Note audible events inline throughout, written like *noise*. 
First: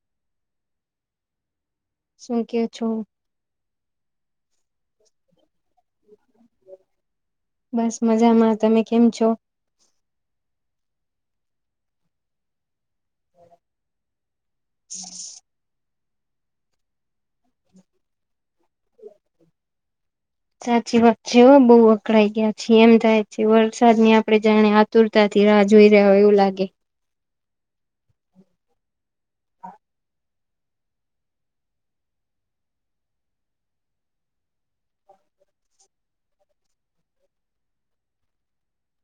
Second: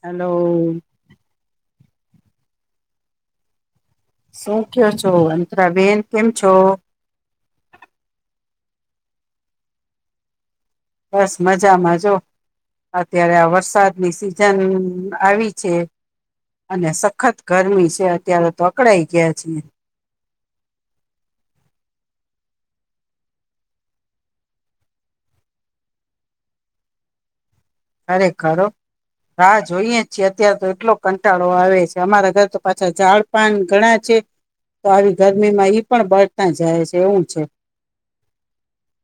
Hello શું કયો છો શું કયો છો અંતરાબેન કેમ છો? બસ મજામાં તમે કેમ છો? બસ મજામાં જો. અત્યારે આ વરસાદની સિઝન આવી છે. અને સખત ગરમી છે અત્યારે તો અકડાઈ ગયા છે. સાચી વાત છેઓ બહુ અકળાઈ ગયા છે એમ થાય છે વરસાદ ની આપડે જાણે આતુરતાથી રાહ જોઈ રહ્યા હોય એવું લાગે. ખરેખર હો રાહ જોઈએ છીએ ત્યાં તો એટલો કંટાળો આવે છે અમારા ઘર તો પાછા ઝાડપાન ઘણા છે. તો આવી ગરમી માં ઈ પણ બળતા જાય છે એવું છે.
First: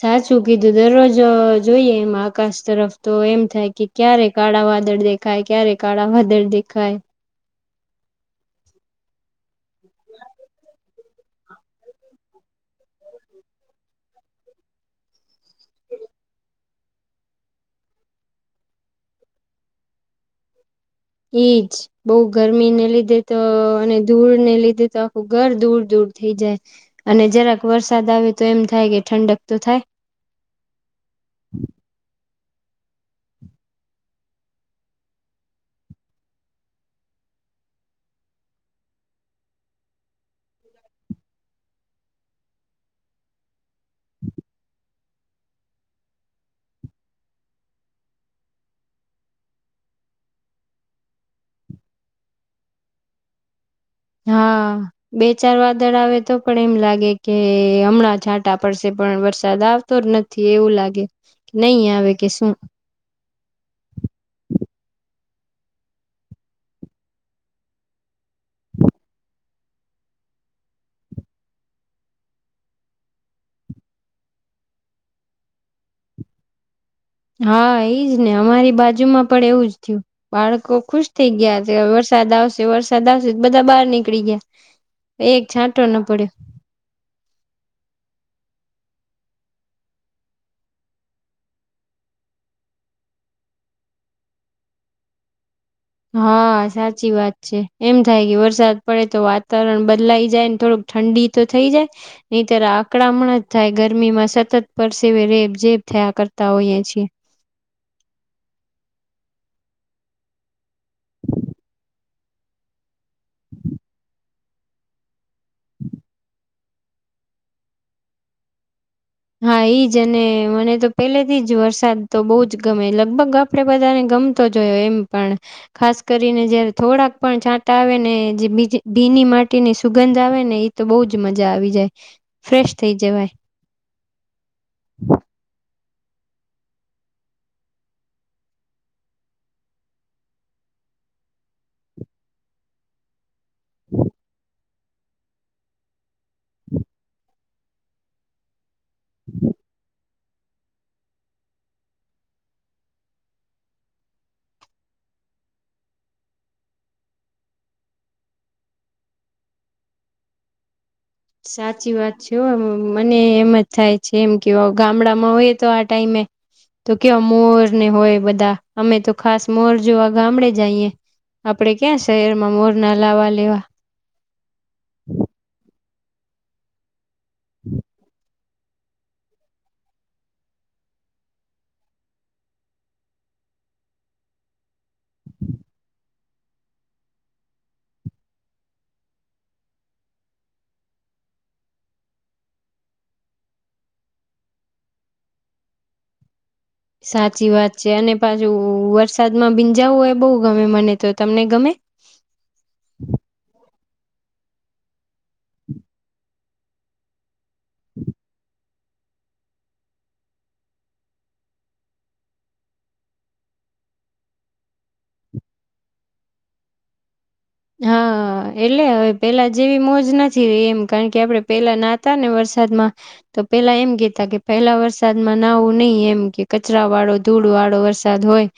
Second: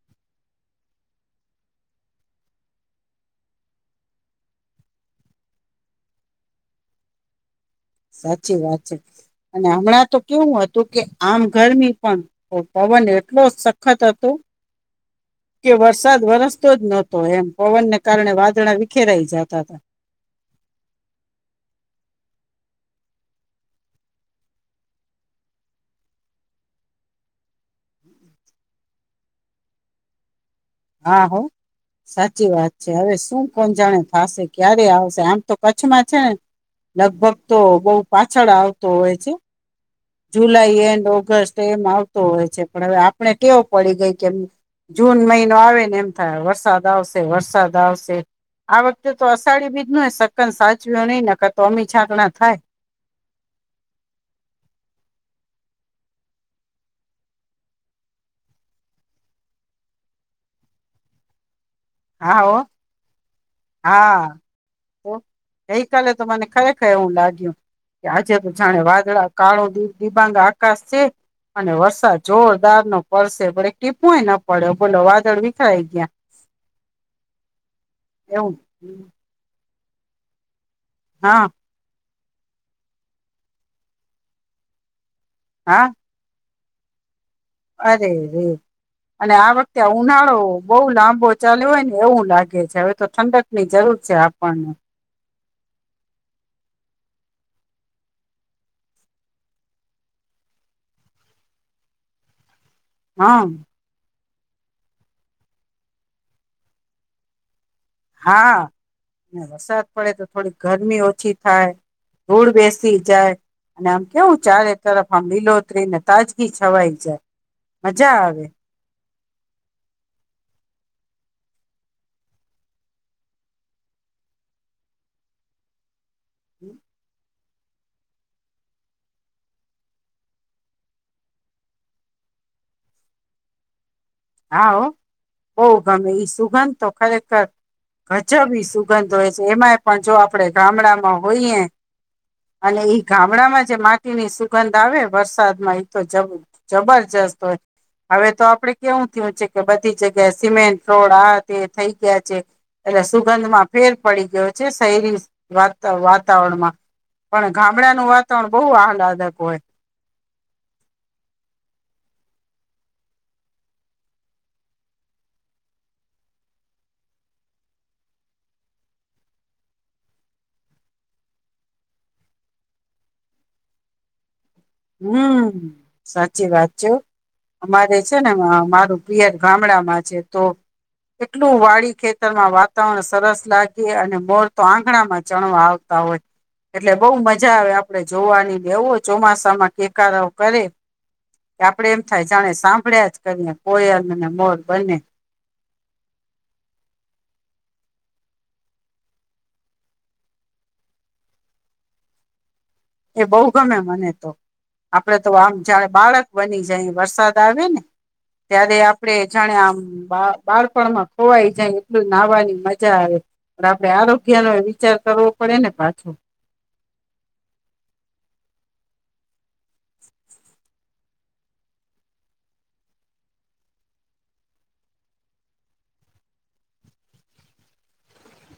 સાચું કીધું દરરોજ જોઈએ એમ આકાશ તરફ તો એમ થાય કે ક્યારે કાળા વાદળ દેખાય ક્યારે કાળા વાદળ દેખાય! સાચી વાત છે અને હમણાં તો કેવું હતું કે આમ ગરમી પણ તો પવન એટલો સખત હતો કે વરસાદ વરસ તો જ નહોતો એમ પવનને કારણે વાદળ વિખેરાઈ જાતા તા. એઇ જ. બઉ ગરમીને લીધે તો અને ધૂળ ને લીધે તો આખું ઘર ધૂળ ધૂળ થઈ જાય. અને જરાક વરસાદ આવે તો એમ થાય કે ઠંડક તો થાય. હા હો. સાચી વાત છે. હવે શું કોણ જાણે થાશે, ક્યારે આવશે આમ તો કચ્છમાં છેને. લગભગ તો બઉ પાછળ આવતો હોય છે. જુલાઈ એન્ડ ઓગસ્ટ એમ આવતો હોય છે, પણ હવે આપણે ટેવ પડી ગઈ કેમ. જૂન મહિનો આવે ને એમ થાય વરસાદ આવશે વરસાદ આવશે. આ વખતે તો અષાઢી બીજ નોય સક્કન સાચવ્યોં નહી નકર તો અમી છાંટણા થાય. હા. બે ચાર વાદળ આવે તો પણ એમ લાગે કે હમણાં છાંટા પડશે પણ વરસાદ આવ તો નથી એવું લાગે કે નઈ આવે કે હા શું? હો હા તો ગઈ કાલે તો મને ખરે ખર એવું લાગ્યું કે આજે તો જાણે વાદળા કાળો દી દિબાંગ આકાશ છે. અને વરસાદ જોરદાર નો પડશે પણ એક ટીપોય ન પડયો બોલો વાદળ વિખરાઈ ગયા. હા ઈજ ને એવું અમારી બાજુમાં પણ એવું જ થયું. બાળકો ખુશ થઈ હા ગયા. વરસાદ આવશે, વરસાદ આવશે બધા બાર નીકળી ગયા. એક છાંટો હા ન પડ્યો. અરે રે. અને આ વખતે ઉનાળો બહુ લાંબો ચાલીયો હોય ને એવું લાગે છે. હવે તો ઠંડક ની જરૂર છે આપણને. હા સાચી વાત છે. એમ થાય કે વરસાદ પડે તો વાતાવરણ બદલાઈ જાયને થોડુંક ઠંડી તો થઈ જાય નહીતર આ અકડામણ જ હમ થાય. ગરમીમાં સતત પરસેવે રેબ જેેબ થયા કરતા હોઈએ છીએ. હા વરસાદ પડે તો થોડી ગરમી ઓછી થાય. ધૂળ બેસ સી ચાય અને આમ કેવું ચારે તરફ આમ લીલોઉતરીને તાજગી છવાઈ જાય. મજા આવે હા ઈજ અને મને તો પેલેથી જ વરસાદ તો બહુ જ ગમે લગભગ આપ આપડે બધાને ગમતો જ હોય એમ પણ ખાસ કરીને જયારે થોડાક પણ છાંટા ટા આવે ને જે બીજી ભીની માટી ની સુગંધ આવે ને એ તો બહુ જ મજા આવી જાય ફ્રેશ થઇ જવાય. હા હો બઉ ગમે ઈ સુગંધ તો ખરેખર. ગજબી સુગંધ હોય છે. એમાંય પણ જો આપણે ગામડામાં હોઈએ અને ઈ ગામડામાં જે માટી ની સુગંધ આવે વરસાદમાં એતો જ જબરજસ્ત હોય. હવે તો આપડે કેવું થીયું છે કે બધી જગ્યાએ સિમેન્ટ રોડ આ તે થઇ ગયા છે. એટલે સુગંધ માં ફેર પડી ગયો છે. શહેરી વાત વાતાવરણમાં પણ ગામડાનું વાતાવરણ બહું આહલાદક હોય. સાચી વાત છે હો મને એમ જ થાય છે એમ કેવો ગામડામાં હોય તો આ ટાઈમે તો કેવા મોર ને હોય બધા અમે તો ખાસ મોર જોવા ગામડે જાઈએ. આપડે ક્યાં શહેરમાં મોર ના લાવા લેવા. હમ્મ, સાચી વાત છું. અમારે છે ને અમારું પિયર ગામડામાં છે તો એટલું વાડી ખેતરમાં વાતાવરણ સરસ લાગે અને મોર તો આંગણામાં ચણવા આવ આવતા હોય એટલે બઉ મજા આવે આપડે જોવાની એવું હોય ચોમાસું માં કેકારાવ કરે કે આપડે એમ થાય જાણે સાંભળ્યા જ કરીએ કોયલ ને મોર બને સાચી વાત છે અને પાછુ વરસાદમાં બીંજાવું એય બઉ ગમે મને તો તમને ગમે? એ બઉ ગમે મને તો. આપડે તો આમ જયારે બાળક બની જાયે વરસાદ આવે ને ત્યારે આપ ડે જાણે આમ બા બાળપણમાં ખોવાઈ જાય એટલું નાહવાની મજા આવે. પણ આપડે આરોગ્યનોય વિચાર કરવો પડે ને પાછું. હા. એટલે હવે પેલા જેવી મોજ નથી રહી એમ કારણ કે આપડે પેલા ન્હાતા ને વરસાદમાં તો પેલા એમ કેતા કે પેલા વરસાદમાં નાવું નહીં એમ કે કચરાવાળો, ધૂડવાળો વરસાદ હોય.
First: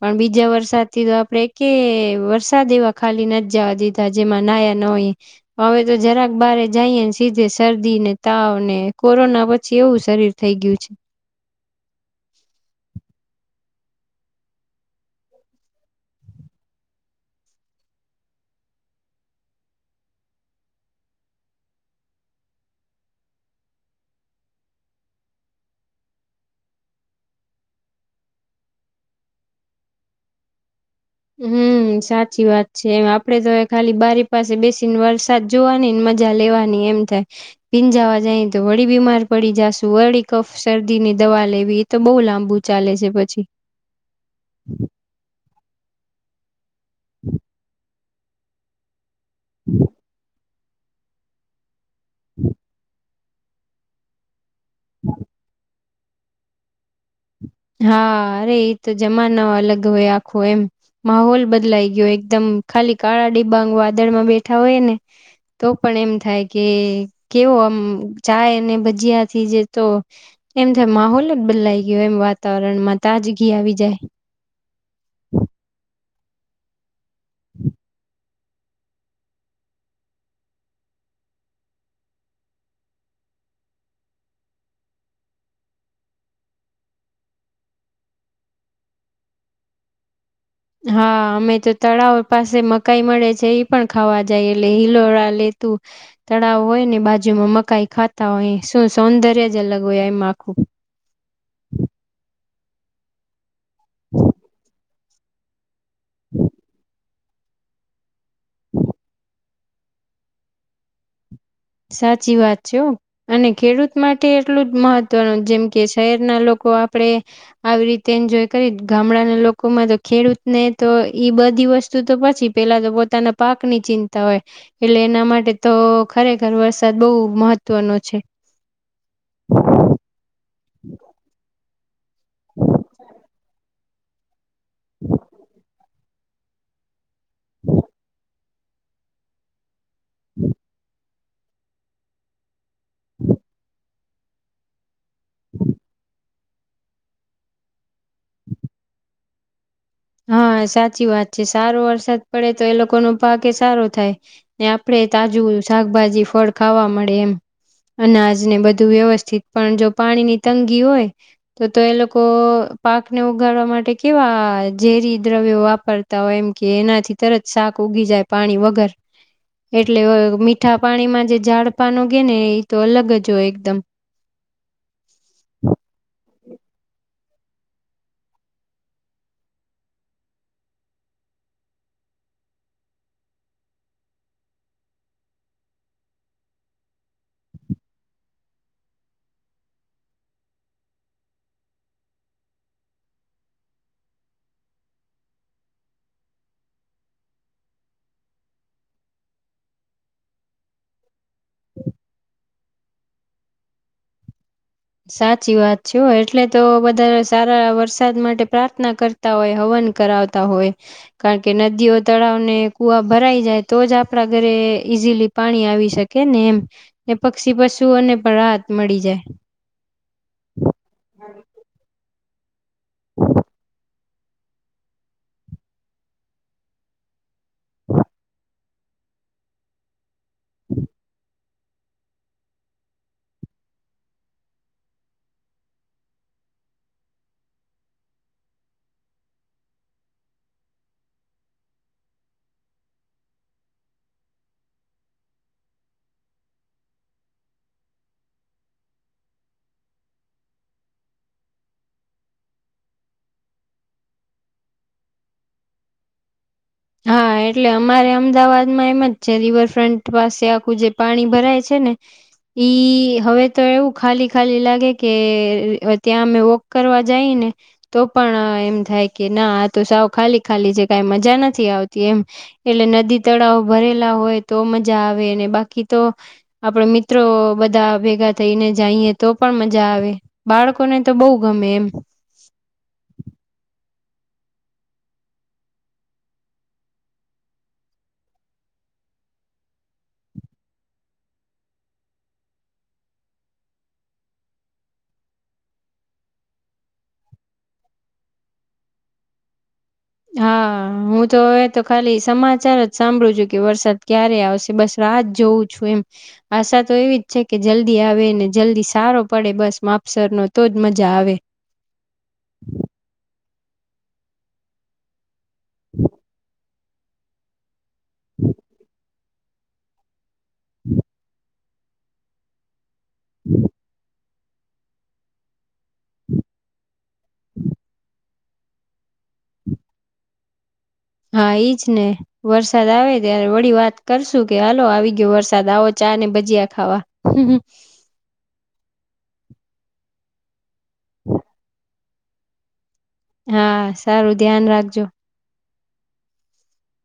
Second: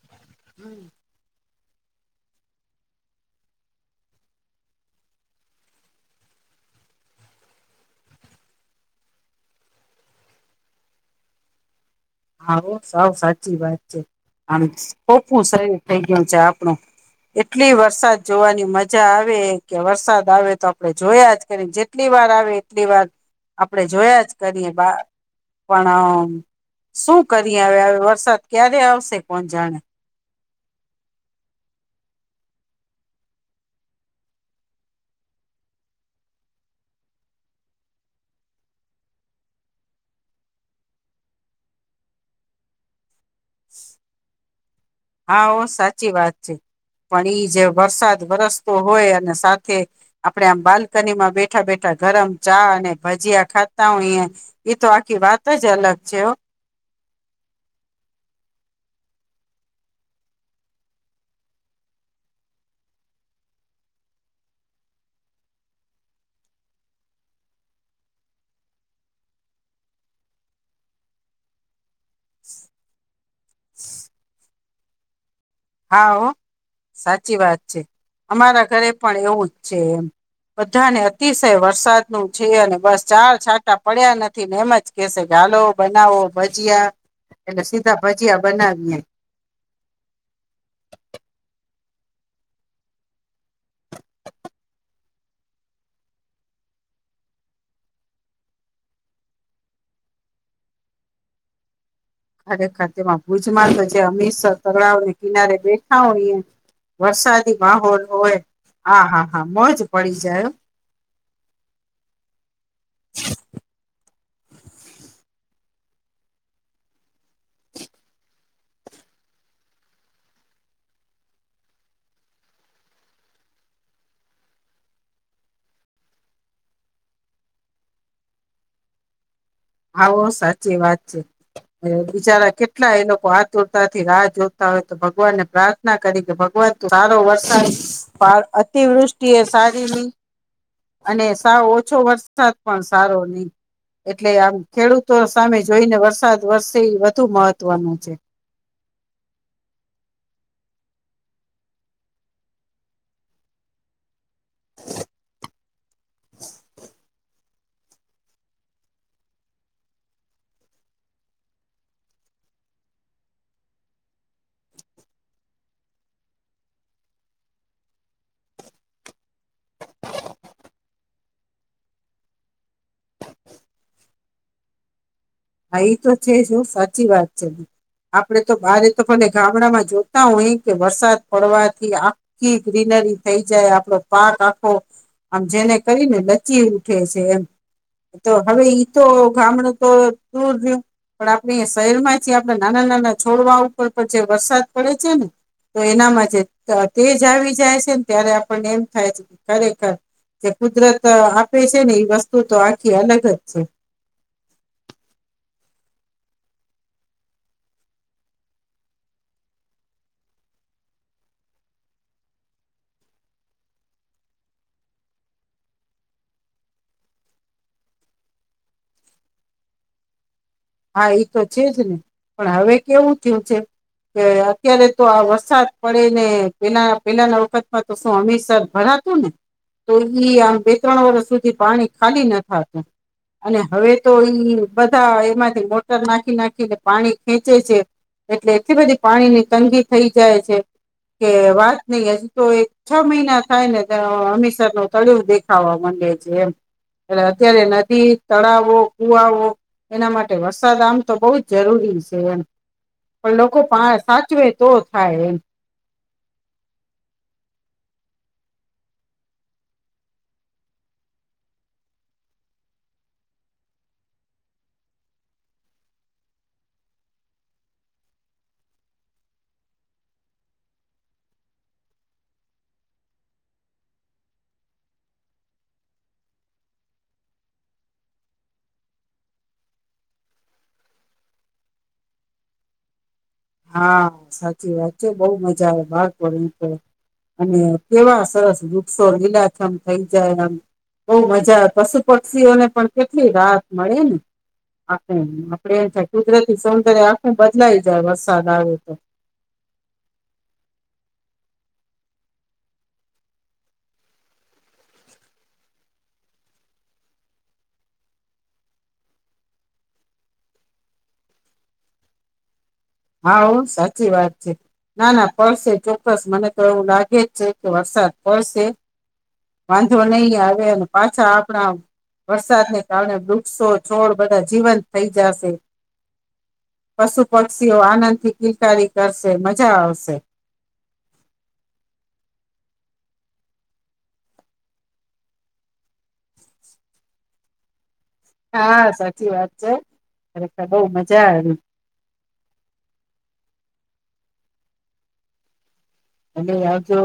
પણ બીજા વરસાદથી તો આપડે એકેય વરસાદ એવા ખાલી નથ જવા દીધા જેમાં નાયા ન હોઈએ. હવે જો જરાક બારે જઈએ ને સીધે શરદીને, તાવને કોરોના પછી એવું શરીર થઈ ગયું છે. હા, હો સાવ સાચી વાત છે. આમ *unintelligible* શરીર થઈ ગયું છે આપણું એટલી વરસાદ જોવાની મજા આવે કે વરસાદ આવે તો આપડે જોયા જ કરીએ જે ટલી વાર આવે એટલી વાર આપડે જોયા જ કરીએ બાર પણ શું કરીએ હવે આવે વરસાદ ક્યારે આવશે, કોણ જાણે? હમ્મ, સાચી વાત છે એમ આપડે તો ખાલી બારી પાસે બેસીને વરસાદ જોવાની ને મજા લેવાની એમ થાય. પીંજાવા જાય તો વળી બીમાર પડી જાશું વળી કફ શરદી ની દવા લેવી તો બઉુ લાંબુ ચાલે છે પછી. હા ઓ સાચી વાત છે. પણ ઈ જે વરસાદ વરસતો હોય અને સાથે આ પણેે આમ બાલ્કનીમાં બેઠા બેઠા ગરમ ચા અને ભજીયા ખાતા હોઈએ ઈ તો આખી વાત જ અલગ છે હો. હા અરે એ તો જમાનો અલગ હોય આખો એમ. માહોલ બદલાઈ ગયો એકદમ ખાલી કાળા ડિબાંગ વાદળમાં બેઠા હોઈએ ને તો પણ એમ થાય કે એ કેવો આમ ચાય અને ભજીયાથી જે તો એમ થાય માહોલ જ બદલાઈ ગયો એમ વાતાવરણમાં તાજગી આવી જાય. હા હો સાચી વાત છે. અમારા ઘરે પણ એવું જ છે એમ. બધાને અતિશય વરસાદનું છે અને બસ ચાર છાટા પડ્યા નથી ને એમજ કહશે કે હાલો બનાવો ભજીયા એટલે સીધા ભજીયા બનાવીએ. હા આ અમેતો તળાવ પાસે મકાઈ મળે છે એ પણ ખાવા જઈએ એટલે હિલોળા લેતું તળાવ હોયને બાજુમાં મકાઈ ખાતા હોઈએ શું સૌંદર્ય જ અલગ હોય એમ આખું. ખરેખર તેમાં ભુજમાં તો જે હમીસર તળાવને કિનારે બેઠા હોઈએ વરસાદી માહોલ હોય. આ હા હા મોજ પડી જાય હો. સાચી વાત છે અને ખેડૂત માટ એટલું જ મહત્વનું જેમ કે શહેરના લોકો આપડે, આવી રીતે એન્જોય કરીન ગામડાના લોકોમાં તો ખેડૂતને તો ઈ બધી વસ્તુ તો પછી, પેલા તો પોતાના પાક ની ચિંતા હોય એટલે એના માટે તો ખરેખર, ખર વરસાદ બહુ મહત્વનો છે. આવો સાચી વાત છે બિચારા કેટલા એ લોકો આતુરતા થી રાહ જો હવે તો ભગવાનને પ્રાર્થના કરી કે ભગવાન તું સારો વરસાદ અતિવૃષ્ટ ઈ યે સારી નહીં. અને સાવ ઓછો વરસાદ પણ સારો નહી એટલે આમ ખેડૂત તો સામે જોઈને વરસાદ વરસે ઈ વધુ મહત્વનું છે. *inaudible* હા સાચી વાત છે સારો વરસાદ પડે તો એ લોકો નો પાક ય સારો થાય. ને આપડે ય તાજું શાકભાજી ફળ ખાવા મળે એમ, અનાજને બધું વ્યવસ્થિત પણ જો પાણીની તંગી હોય. તો તો એ અ લોકો પાકને ઉગાડવા માટે કેવા અ ઝેરી દ્રવ્યો વાપરતા હોય એમ કે એનાથી તરત શાક ઉગી જાય પાણી વગર, એટલે અ મીઠા પાણીમાં જે ઝાડ પાન ઉગે ને એ તો અલગ જ હોય એકદમ, હા ઈ તો છે જ હોં સાચી વાત છે. આપડે તો ભારે તો ભલે ગામડામાં જોતા હોય કે વરસાદ પડવાથી આ થી ગ્રીનરી થઈ જાય આપડો પાક આખો આમ જેને કરીને લચ્છી ઉઠે છે એમ, હવે ઇ તો ગામડું તો દૂર રહ્યું, પણ આપણી શહેર માંથી આપડા નાના નાના છોડવા ઉપર પણ જે વરસાદ પડે છે ને, તો એનામાં જે તેજ આવી જાય છે ને ત્યારે આપણને એમ થાય છે કે ખરેખર, કે કુદરત આપે છે ને એ વસ્તુ તો આખી અલગ જ છે. સાચી વાત છે સો એટલે તો બધા સારા વરસાદ માટે પ્રાર્થના કર તા હોય હવન કરાવતા હોય, કારણ કે નદીઓ, તળાવને, કુઆ ભરાઈ જાય તો જ આપણા ઘરે ઈઝીલી, પાણી આવી શકે ને એમ, ને પક્ષી પશુઓને પણ રાહત મળી જાય. હા એ તો છે જ ને પણ હવે કેવું થયું છે. અત્યારે તો આ વરસાદ પડે ને પેલા પેલાના, સોમેશ્વર ભરાતું ને તો ઈ આમ બે ત્રણ વર્ષ સુધી, પાણી ખાલી ના થાતું અને હવે તો ઈ બધા એમાં, મોટર નાખી નાખીને પાણી ખેંચે છે. એટલે એટલી બધી પાણી ની તંગી થઈ જાય છે. કે વાત નહિ હજી તો એક છ મહિના થાય ને અમીસર નું તળિયું દેખ દેખાવા માંડે છે એમ એટલે અત્યારે નદી તળાવો કુવાઓ એના માટે વરસાદ આમ તો બહુ જ જરૂરી છે એમ, પણ લોકો પા સાચવે તો થાય એમ, હા એટલે અમારે અમદાવાદમાં એમ જ છે રિવરફ્રન્ટ પાસે આખું જે પાણી ભરાય છે ને, ઈ હવે તો એવું ખાલી ખાલી લાગે કે ત્યાં અમે વોક કરવા જાય ને, તો પણ એમ થાય કે ના આ તો સાવ ખાલી ખાલી છે કઈ મજા નથ નથી આવતી એમ, એટલે નદી તળાવ ભરેલા હોય તો મજા આવે ને બાકી તો, આપણે મિત્રો બધા ભેગા થઈને જાઈએ તો પણ મજા આવે. બાળકોને તો બહુ ગમે એમ. હા સાચી વાત બહુ મજા આવે. *unintelligible* અને કેવા સરસ વૃક્ષો લીલાછમ થઈ જાય આમ. બહુ મજા આવે. પશુ, પક્ષીઓને પણ કેટલી રાહત મળે ને. *inaudible* કુદરતી સૌંદર્ય બદલાઈ જાય વરસાદ આવે તો. હા હું તો હવે તો ખાલી સમાચાર જ સાંભળું છું કે વરસાદ ક્યારે આવશે બસ રાહ જોઉ છું એમ. આશા તો એવી જ છે કે જલ્દી આવે ને જલ્દી સારો પડે બસ માપસર નો તો જ મજા આવે. હા ઓ સાચી વાત છે ના, ના પડશે ચોક્કસ મને તો એવું લાગે જ છે કે. વરસાદ પડશે વાંધો નહીં આવે અને પાછા આપણા વરસાદને. *unintelligible* વૃક્ષો છોડ બધા જીવંત થઈ જશે *inaudible* આનંદ થી કિલકારી કરશે મજા આવશે. હા ઈજ ને. વરસાદ આવે ત્યારે વળી, વાત કરશું કે હાલો આવી ગયો વરસાદ આવો ચા ને ભજીયા ખાવા. *inaudible* હા સાચી વાત છે ખરેખર બહુ મજા આવે. હા સારું ધ્યાન રાખજો. તમે આવજો.